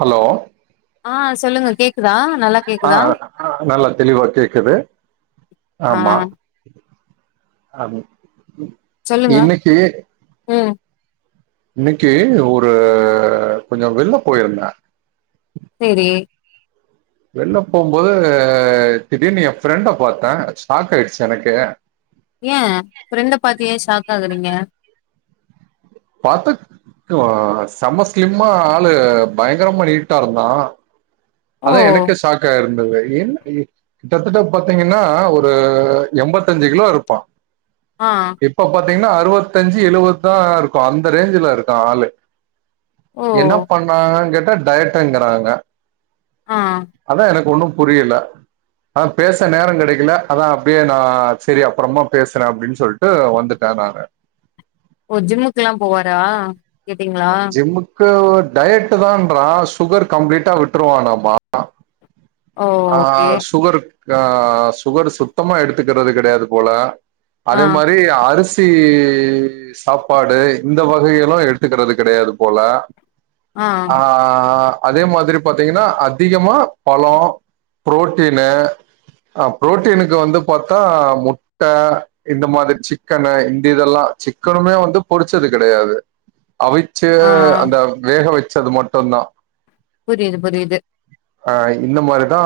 Hello ஆ சொல்லுங்க கேக் ஆ நல்லா தெளிவா கேக்குது ஆ ஆமா ஆமா ம் சொல்லுங்க ம் இன்னைக்கு ஒரு கொஞ்சோ வெள்ல போயிருந்த செரி வெள்ல போம்போது திடீர்னு எ ஃபிரெண்ட பாத்த ஷாக் ஆயிடுச்சு எனக்கு ஏ ஃப்ரெண்ட பாத்து ஏ ஷாக் ஆகுறீங்க பாத்தக் ஆ செம்ம ஸ்லிம்மா ஆளு பயங்கரமா நீட்டாருந்தா ஓ! அதா எனக்கே ஷாக்கா இருந்தது என் ஏ கிட்டத்தட்ட பாத்தீங்கன்னா ஒரு எம்பத்தஞ்சு கிலோ இருப்பா ஆ இப்ப பாத்தீங்கன்னா அறுவத்தஞ்சி எழுவதா இருக்கோ அந்த ரேஞ்ச்ல இருக்கா ஆளு ஓ! என்னா பண்ணாங்கன்னு கேட்டா டயட்டுங்குறாங்க ஆ அதா எனக்கு ஒன்னு புரியல அதா பேச நேரொ கெடைக்கல அதா அப்டியே நா சரி அப்றமா பேசறே அப்டின்னு சொல் ட்டு வந்துட்டே நானு ஒ ஜிம்முக்கெல்லா போவாரா கேட்டீங்களா? ஜிம்முக்கு டயட்டு தான்றா சுகர் கம்ப்ளீட்டா விட்டுருவானாம்மா ஓ! ஆ ஓகே. சுகர்க் ஆ சுகர் சுத்தமா எடுத்துக்கறது கெடையாது போல ஆ. அதே மாரி அரிச் சி சாப்பாடு இந்த வகைகளு எடுத்துக்கறது கெடையாது போல ஆ அதே மாதிரி பாத்தீங்கன்னா அதிகமா பழோ புரோட்டீனு அ புரோட்டீனுக்கு வந்து பாத்தா முட்ட இந்த மாதிரி சிக்கனு இந்திதெல்லா சிக்கனுமே வந்து பொரிச்சது கெடையாது அவி சே ஆ. அந்த வேக வச்சது மட்டுந்தா புரியுது புரியுது ஆ இந்த மாரிதா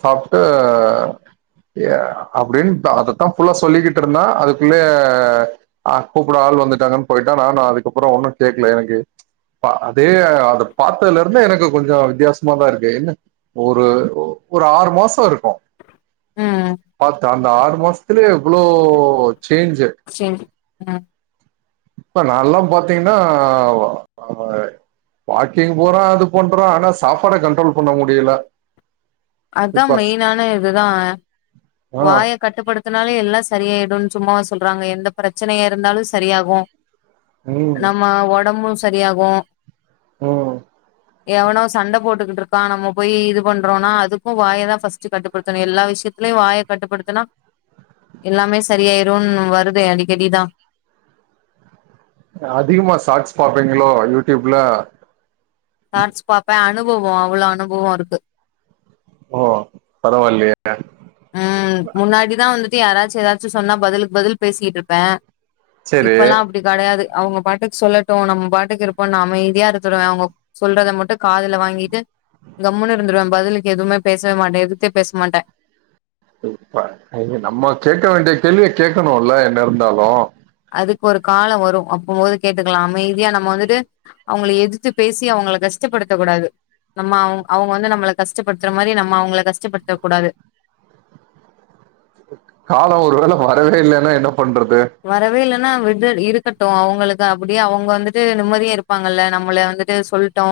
சாப்ட்டு ய அப்டின்ட்டு அதத்தா ஃபுல்லா சொல்லிக்கிட் இருந்தா அதுக்குள்ளயே ஆ கூப்ட ஆள் வந்துட்டாங்கன்னு போயிட்டா நானு அதுக்கப்றோ ஒன்னு கேக்கல எனக்கு பா அதே அத பாத்ததுல இருந்து எனக்கு கொஞ்சோ வித்தியாச மாதா இருக்கு என்ன ஒரு ஒரு ஆறு மாசோ இருக்கு ம். பாத்து அந்த ஆறு மாசத்துலயே இவ்ளோ சேஞ்சு சேஞ்ச் ஆ இப்ப நால்லா பாத்தீங்கன்னா வ அபாய் வாக்கிங் போறோ அது பண்றோ ஆனா சாப்பாட கண்ட்ரோல் பண்ண முடியல அதா இப்ப மெயினான இதுதா ஆ வாய கட்டுப்படுத்துனாலே எல்லா சரியாயிடுன்னு சும்மாவா சொல்றாங்க எந்த பிரச்சனையா இருந்தாலு சரியாகு ம் நம்ம ஒடம்பு சரியாகு ம் எவனோ சண்ட போட்டுக்குட்ருக்கா நம்ம போய் இது பண்றோனா அதுக்கு வாய தா ஃபர்ஸ்ட் கட்டுப்படுத்தணு எல்லா விஷயத் அதுலயு வாய கட்டுப்படுத்துனா எல்லாமே சரியாயிருன்னு வருதே அடிக்கடிதா அதிகமா சாட்ஸ் பாப்பீங்களோ யூடியூப்ல சார்ட்ஸ் பாப்பே அனுபவோ அவ்ளோ அனுபவோ இருக்கு ஓ பரவா இல்லயே ம் முன்னாடிதா வந்துட்டு யாராச்சு ஏதாச்சு சொன்னா பதிலுக்கு பதில் பேசிகிட் இருப்பே சரி இப்பெல்லா அப்டி கெடையாது அவங்க பாட்டுக்கு சொல்லட்டு நம்ம பாட்டுக்கு இருப்போன்னு நா அமைதியா இருத்துருவே அவங்க சொல்றத மட்டு காதுல வாங்கீட்டு கம்முன்னு இருந்துருவே பதிலுக்கு எதுவுமே பேசவே மாட்டே எதுத்தே பேச மாட்டே எப்பா ஐயோ நம்ம கேக்க வேண்டிய கேள்விய கேட்கணுல என்ன இருந்தாலு அதுக்கு ஒரு காலோ வரு அப்பம்போது கேட்டுக்கலா அமைதியா நம்ம வந்துட்டு அவங்கள எதுத்து பேசி அவங்கள கஷ்டப்படுத்த கூடாது நம்ம அவுங் அவங்க வந்து நம்மள கஷ்டப்படுத்துற மாரி நம்ம அவங்கள கஷ்டப்படுத்த கூடாது காலோ ஒரு வேள வரவே இல்லேன்னா என்ன பண்றது வரவே இல்லன்னா விடட் இருக்கட்டு அவங்களுக்கு அப்டியே அவங்க வந்துட்டு நிம்மதியா இருப்பாங்கல்ல நம்மள வந்துட்டு சொல் டோ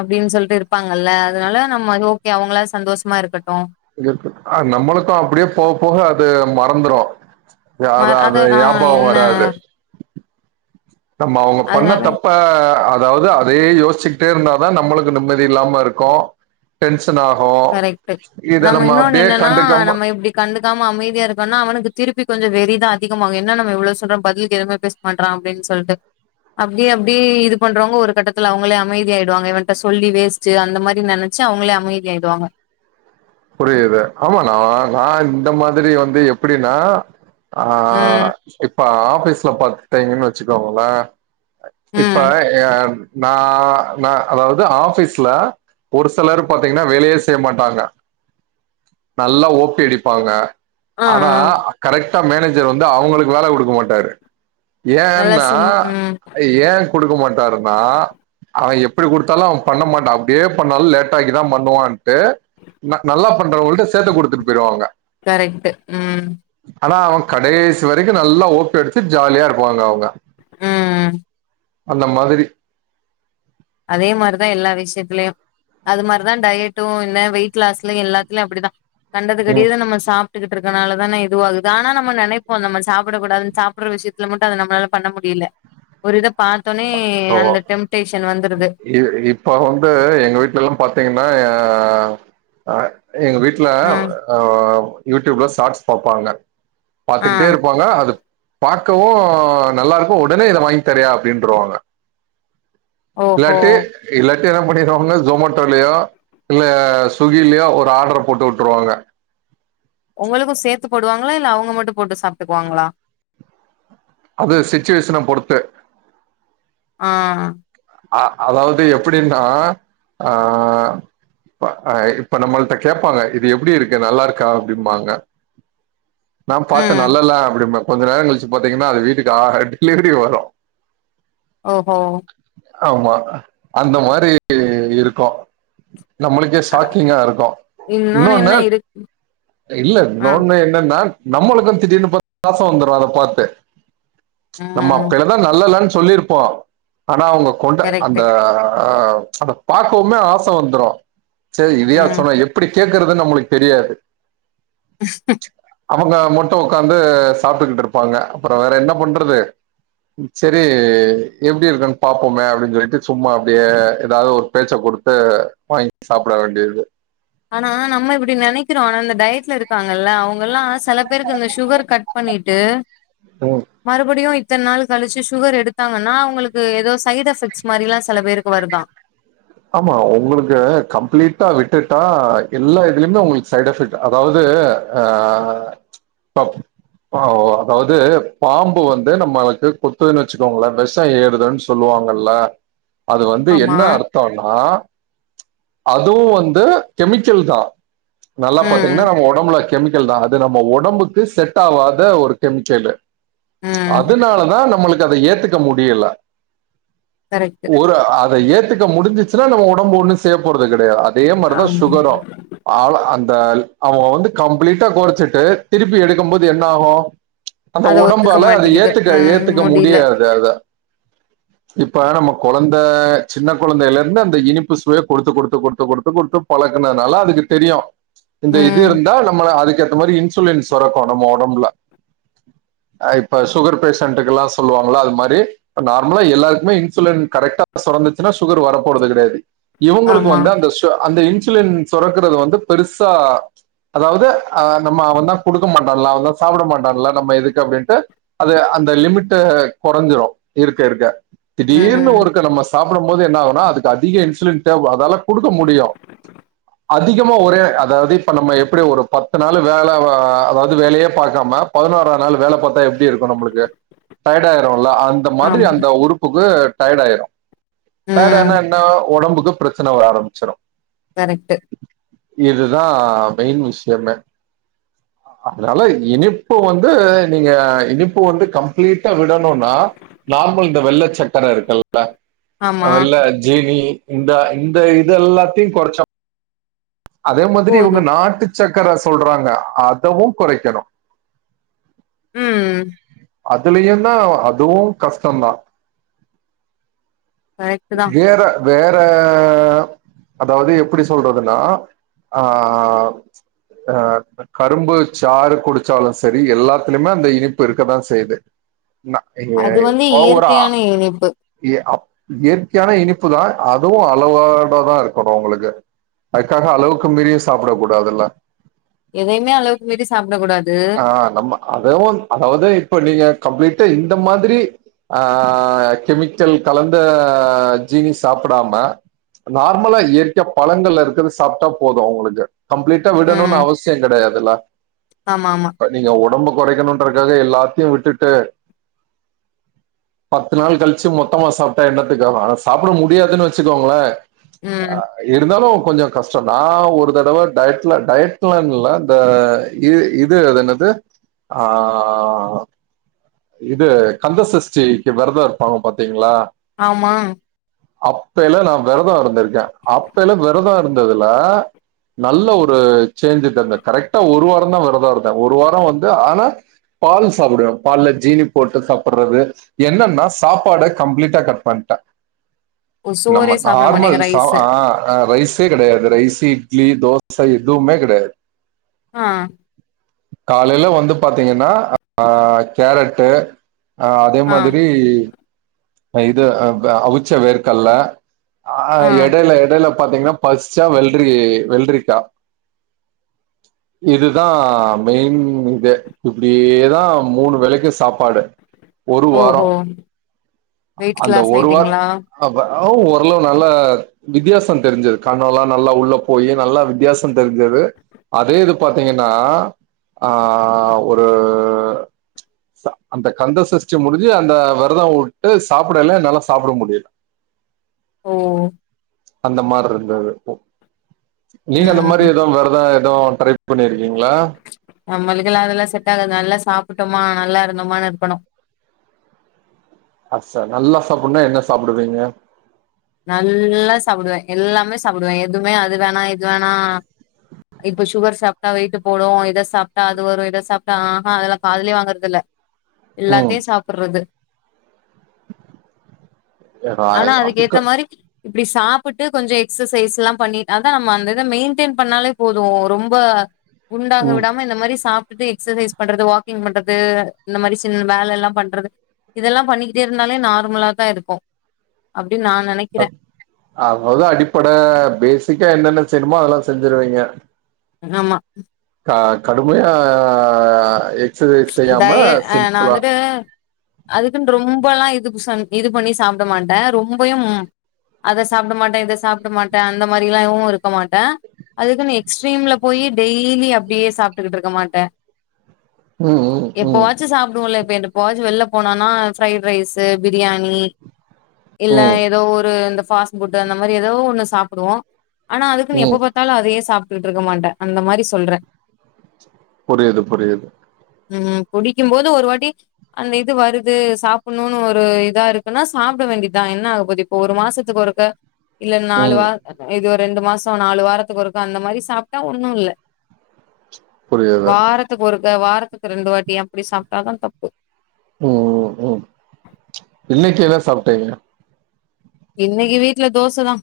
அப்டின்னு சொல்லிட்டு இருப்பாங்கல்ல அதனால நம்ம ஓகே அவங்களாது சந்தோஷமா இருக்கட்டு இருக்கட்டு அது நம்மளுக்கு அப்டியே போக போக அது மறந்துரு ம யார்ரா அத அது ஆ யாபகோ என்ன வராது நம்ம அவுங்க பண்ண அதனால தப் ப அதாவது அதயே யோசிச்சுக்கிட்டே இருந்தாதா நம்மளுக்கு நிம்மதி இல்லாம இருக்கு டென்ஷன் ஆகு கரெக்ட்டு இத நம்ம இன்னொன்னு அப்டியே என்னன்னா கண்டுக்காம நம்ம இப்டி கண்டுக்காம அமைதியா இருக்கோன்னா அவனுக்கு திருப்பி கொஞ்சோ வெறிதா அதிகமாகு என்ன நம்ம இவ்ளோ சொல்றோ பதிலுக்கு எதுமே பேச மாட்றா அப்டின்னு சொல்லிட்டு அப்டியே அப்டியே இது பண்றவங்க ஒரு கட்டத்துல அவங்களே அமைதி ஆயிடுவாங்க இவன்ட்ட சொல்லி வேஸ் ட் அந்த மாதிரி நெனச்சு அவங்களே அமைதி ஆயிடுவாங்க புரியுது ஆமா நா நா இந்த மாதிரி வந்து எப்டின்னா ஆ ம் இப்ப ஆபீஸ்ல பாத்தேங்கன்னு வச்சுக்கோங்களே இப்ப ம் ஏ நா நா அதாவது ஆபீஸ்ல ஒரு சிலர் பாத்தீங்கன்னா வேலயே செய்ய மாட்டாங்க நல்லா ஓப்பி அடிப்பாங்க ஆ ஆ ஆனா கரெக்டா மேனேஜர் வந்து அவுங்களுக்கு வேல குடுக்க மாட்டாரு நல்லா ஏன்னா சின் ம் ஏ குடுக்க மாட்டாருன்னா அவன் எப்டி குடுத்தாலு அவன் பண்ண மாட்டான் அப்டியே பண்ணாலு லேட்டாக்கி தா பண்ணுவான்ட்டு ந நல்லா பண்றவங்கள்ட்ட சேத்து குடுத்துட் போயிடுவாங்க கரெக்ட்டு ம் ஆனா அவுங் கடைசி வரைக்கு நல்லா ஓப்பி அடிச்சிட்டு ஜாலியா இருப்பாங்க அவுங்க ம் ம் அந்த மாதிரி அதே மார்தா எல்லா விஷயத்திலயு அது மார்தா டயட்டும் இல்ல வெயிட் லாஸ்லும் இல்ல இல்ல அப்படிதா ம் கண்டதுக்கடியது நம்ம சாப் ட்டு இருக்கறதுனால தான இது வாகுது ஆனா நம் ம நனைப்போ நம்ம சாப்பட கூடாதுனு சாப்பற விஷயத்தல மட்டு அத நம்மளால பண்ண முடில ஒரு இத பாத்தோனே அந்த டெம்டேஷன் வந்து இது இப்ப வந்து எங்க வீட்லல்லா பாத்தீங்ன்னா அ எங்க வீட் இல்ல ம் யூடியூப்ல ஷாட்ஸ் பாப்பாங்க ஆ பாத்துக்கிட்டே இருப்பாங்க அது பார்கவு நல்லா இருக்கு உடனே இத வாங்கி தரியா அப்டீன்றுவாங்க ஓஹோ இல்லாட்டி இல்லாட்டி என்ன பண்ணிருவாங்னா ஜொமேட்டோலயோ இல்ல ஸ்விகிலயோ ஒரு ஆர்டர போட்டுவுட்ருவாங்க உங்களுக்கு சேர்த்து போடுவாங்ளா இல்ல அவுங்க மட்டு போட்டு சாப்டுகுவாங்ளா அது சிச்சுவேஷன பொறுத்து ஆ அ அதாவது எப்டின்னா ஆ இப்ப நம்மள்ட்ட கேப்பாங்க இது எப்படி இருக்கு நல்லா இருக்கா அப்டிம்பாங்க [inaudible] நா பார்த்து ம் நல்லால்ல அப்டிம்ப கொஞ்ச நேரம் கழிச்சு பாத்தீங்கன்னா அது வீட்டுக்கு டெலிவரி வரு ஓஹோ அமா அந்த மாரி இருக்கு நம்மளுக்கே அ சாக்கிங்கா இருக்கு இன்னொன்னு என்ன இருக்கு இல்ல ஆ நோன்வே என்னன்னா நம்மளுக்கு திடீர்னு பாசம் வந்துரு அத பாரத்து நம்ம ம் பிள இப்பதா நல்லால்லனு சொல்லியிருப்போ அனா அவுங்க கொண்ட கரெக்ட்டு அந்த அ அத பாக்கவுமே ஆச வந்துரு செரி இதயா ம் சொன்ன எப்புடி கேக்குறதுன்னு நம்மளுக் தெரியாது ஸ்கம் அவுங்க மட்டு உக்காந்து சாப்டுட்டு இருப்பாங்க அப்புற வேற என்ன பண்றது செரி எப்டி இருக்கு பார்ப்போமே அப்டின்னு சொல்லிட்டு சும்மா அப்டியே ஏதாவது ஒரு பேச்ச குடுத்து வாங்கி சாப்பட வேண்டியது ஆனா நம்ம இப்படி நனைக்கிறோ ஆனா இந்த டயட்ல இருக்காங்கல்ல அவுங்கல்லா செல பேருக்கு இந்த சுகர் கட் பண்ணிட்டு ம் மறுபடியு இத்தன் நாள் கழிச்சு சுகர் எடுத்தாங்கன்னா அவுங்களுக்கு ஏதோ சைடு் எஃபெக்ட்ஸ் மாரில்லா சில பேருக்கு வருதா ஆமா உங்களுக்கு கம்ப்ளீட்டா விட்டுட்டா எல்லா இதுலயுமே உங்களுக்கு சைடு எஃபெக்ட் அதாவது அ அதாவது பாம்பு வந்து நம்மளுக்கு கொத்துதுன்னு வச்சுக்கோங்கள விஷம் ஏறுதுன் சொல்லுவாங்கல்ல அது வந்து என்ன ஆமா அர்த் த்தோனா அதுவு வந்து கெமிக்கல் தா நல்லா ம் பாத்தீங்னா நம்ம உடம்புல கெமிக்கல் தா அது நம்ம ஒடம்புக்கு செட் ஆவாத ஒரு கெமிக்கலு ம் அதுனாலதா நம்மளுக்கு அத ஏத்துக்க முடியல கரெக்ட்டு ஒரு அத ஏத்துக்க முடிஞ்சிச்சுன்னா நம்ம ஒடம்பு ஒண்ணு செய்யப் போறது கெடையாது அ அதே மாரிதா ஆமா சுகரு ஆல அந்த அவங்க வந்து கம்ப்ளீட்டா கொறச்சிட்டு திருப்பி எடுக்கும்போது என்ன ஆகு அந்த அத ஒத்துக்க ஒடம்பால அது மாட்டிக்குது ஏத்துக்க ம் ஏத்துக்க முடில முடியாது அத இப்ப நம்ம கொழந்த சின்ன கொழந்தைைல இருந்து அந்த இனிப்பு சுவை கொடுத்து கொடுத்து கொடுத்து கொடுத்து கொடுத்து பழக்கனதுனால அதுக்கு தெரியு இந்த இது ம் இருந்தா நம்ம அதுக்கு ஏத்த மாதிரி இன்சுலின் சொரக்கு நம்ம ஒடம்புல இப்ப சுகர் பேஷண்டுக்கு எல்லா சொல்லுவாங்கள அது மாரி இப்ப நார்மலா எல்லாருக்குமே இன்சுலின் கரெக்டா சொரந் சுனா சுகர் வர போறது கெடையாது இவங்களுக்கு ஆமா வந்து அந்த சு அந்த இன்சுலின் சொரக்கிறது வந்து பெருசா அதாவது ஆ நம்ம அவன் தா குடுக்க மாட்டான்லா அவன் தா சாப்ட மாட்டான்ல நம்ம எதுக்கு அப்டின்ட்டு அது அந்த லிமிட்டு கொறஞ்சிடு இருக்க இருக்க திடீர்னு ம் ஒருக்க நம்மஸ் சாப்பிடும்போது என்ன ஆகுனா அதுக்கு அதிக இன்சுலின் தேவ அதால குடுக்க முடியு அதிகமா ஒரே அதாவது இப்ப நம்ம எப்படி ஒரு பத்து நாள் வேல அதாவது வேலையே பாக்காம பதினோரா நாள் வேல பாத்தா எப்டி இருக்கு நம்மளுக்கு டயட் ஆயிரும்ல அந் அந்த மாதிரி ஆமா அந்த உறுப்புக்கு டயட் ஆயிரு டயட் ம் ஆனா என்ன ஒடம்புக்கு பிரச்சன வர ஆரம்பிச்சிரு கரெக்ட் இதுதா மெயின் விஷயமே அதனால இனிப்பு வந்து நீங்க இனிப்பு வந்து கம்ப்ளீட்டா விடணுனா நார்மல் இந்த வெள்ள சக்கர இருக்குல்ல ஆமா வெள்ள ஜீனி இந்த இந்த இத எல்லாத்தையு கொறச்சா அதே மாதிரி இவங்க போதும் நாட்டு சக்கர சொல்றாங்க அதவு கொறைக்கணு ம் அதுலயு தா அதுவு கஷ்டந்தா கரெக்ட் தான் வேற வேற அதாவது எப்படி சொல்றதுனா ஆ அ கரும்பு சாறு குடிச்சாலு சரி எல்லாத்துலயுமே அந்த இனிப்பு இருக்கதா செய்யுது ந ஏ அது வந்து ஓவரா இயற்கையான இனிப்பு ஏ அப் இயற்கையான இனிப்பு தா அதுவு அளவோட தா இருக்கணு உங்களுக்கு க்காக அளவுக்கு மீறியு சாப்ட கூடாதுல்ல எதையுமே அளவுக்கு மீறி சாப்ட கூடாது ஆ நம்ம அதவு அதாவது இப்ப நீங்க கம்ப்ளீட்டா இந்த மாதிரி அ கெமிக்கல் கலந்த ஜீனி சாப்டாம நார்மலா இயற்கையா பழங்கள இருக்கிற ச சாப்டா போது உங்களுக்கு கம்ப்ளீட்டா விடணுனு ம் அவசிய கிடையாதுல ஆமா ஆமா ப நீங்க ஒடம்பு கொறைக்கணுன்றக்காக எல்லாத்தையு விட்டுட்டு பத்து நாள் கழிச்சு மொத்தமா சாப்டா எண்ணத்துக்கு ஆகு ஆனா சாப்ட முடியாதுனு வச்சுக்கோங்கள அ ம் இருந்தாலு கொஞ்ச கஷ்டொ நா ஒரு தடவ டயட்ல டயட்ல இல்ல இந்த இது இது என்னது ஆ இது கந்த சஷ்டிக்கு வெரத இருப்பாங்க பாத்தீங்களா ஆமா அப்பய்லா நா வெரதோ இருந்திருக்கே அப்பய்லா வெரதோ இருந்ததுல நல்ல ஒரு சேஞ்சு தந்தே கரெக்டா ஒரு வாரோ தா வெரதோ இருந்தே ஒரு வாரோ வந்து ஆனா பால் சாப்டுவே பால்ல ஜீனி போட்டு சாப்புறது என்னன்னா சாப்பாட கம்ப்ளீட்டா கட் பண்ட்டே ஓ நம்ம சோறே சாப்பிட நார்மல் மாட்டீங்க சா ரைஸ் ஆ ரைஸ் ஸே கெடயாது ரைஸ்ஸு இட்லி தோச எதுவுமே கெடயாது ஆ காலைல வந்து பாத்தீங்கன்னா ஆ கேரெட்டு ஆ அதே ஆ மாதிரி ஆ இது அவ்வ அவிச்ச வேர்க்கல்ல ஆ எடைல எடைல பாத்தீங்ன்னா பசிச்சா வெள்ரி வெள்ரிக்கா இதுதா மெயின் இதே இப்டியேதா மூணு வேலைக்கு சாப்பாடு ஒரு வாரோ ஓஹோ வெயிட் அந்த லாஸ் ஒரு வார்‌ ஆயிட்டீங்களா அப ஆ ஓரளவு நல்ல வித்தியாசோ தெரிஞ்சுது கண்ணல்லா நல்லா உள்ள போய் நல்லா வித்தியாசோ தெரிஞ்சது அதே இது பாத்தீங்கன்னா ஆ ஒரு ச அந்த கந்த சஷ்டி முடிஞ்சு அந்த வெரதோ வு ட்டு சாப்டய்ல்ல என்னால சாப்ட முடில ஓ அந்த மார்ருந்தது நீங்க அந்த மாரி ம் எது வெரதோ எது ட்ரை பண்ணிருக்கீங்ளா நம்மளுக்கல்லா அதெல்லா செட்டாகாது நல்லா சாப்ட்டம்மா நல்லா இருந்தோமானு இருக்கணு ஆ ச நல்லா சாப்புனா என்ன சாப்டுவீங்க நல்லா சாப்டுவே எல்லாமே சாப்டுவே எதுமே அது வேணா இது வேணா இப்ப சுகர் சாப்ட்டா வெயிட்டு போடு இத சாப்ட்டா அது வரு இத சாப்ட்டா ஆஹா அதெல்லா காதுல வாங்குறதில்ல ம் எல்லாத்தையு சாப்புறது ஆனா ராய் அதுக்கேத்த அதுக்கு மாரி இப்டி சாப்பிட்டு கொஞ்சோ எக்ஸசைஸ்ல்லா பண்ணி அதா நம்ம அந்த இத மெய்ன்டெயின் பண்ணாலே போது ரொம்ப குண்டாக ம் விடாம இந்த மாரி சாப் ட்டு எக்ஸசைஸ் பண்றது வாக்கிங் பண்றது இந்த மாரி சின் வேலல்லா பண்றது இதெல்லா பண்ணிக்கிட்டே இருந்தாலே நார்மலா தா இருக்கு இது நான் ஆகமொத்தோ அடிப்பட பேஸிக்கா என்னென்ன செய்ணுமோ அதெல்லா செஞ்சுருவீங்க ஆமா க கடுமையா எக்ஸசைஸ் செய்யாம டய அ நா சிம்பிளா வந்துட்டு அதுக்குன்னு ரொம்பல்லா இது குசான் இது பண்ணி சாப்ட மாட்டே ரொம்பயும் அத சாப்ட மாட்டே இத சாப்ட மாட்டே அந்த மாரிலாவு இருக்க மாட்டே அதுக்குன்னு எக்ஸ்ட்ரீம்ல போய் டெய்லி அப்டியே சாப்ட்டுட்ருக்க மாட்டே [unintelligible] ம் எப்பவாச்சு சாப்டுவோல்ல இப்ப என்டப்பவாச்சு வெள்ல போனோனா ஃப்ரைட் ரைஸ்ஸு பிரியாணி இல்ல ம் எதோ ஒரு இந்த ஃபாஸ்ட் ஃபுட் அந்த மாரி எதோ ஒண்ணு சாப்டுவோ ஆனா அதுக்குனு ம் எப்பபா த்தாலு அதயே சாப்ட்டுட்ருக்க மாட்டே அந்த மாரி சொல்றே புரிது புரிது ம் புடிக்கும்போது ஒரு வாட்டி அந்த இது வருது சாப்ட்ணுனு ஒரு இதா இருக்குனா சாப்ட வேண்டியதா என்ன ஆகபோது ஒவ்வொரு மாசத்துக்கு ஒருக்க இல்ல நாலு ம் வா இது ஒரு ரெண்டு மாசம் நாலு வாரத்துக்கு ஒருக்க அந்த மாரி சாப்ட்டா ஒன்னு இல்ல புரியுது வாரத்துக்கு ஒருக்க, வாரத்துக்கு ரெண்டு வாட்டி அப்டி சாப்ட்டாதா தப்பு. ம் ம் இன்னைக்கு என்ன சாப்ட்டிங்க. இன்னைக்கு வீட்ல தோச தா.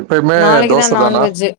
எப்பயுமே நாளைக்குதா தோசை தானா நான்வெஜ்ஜூ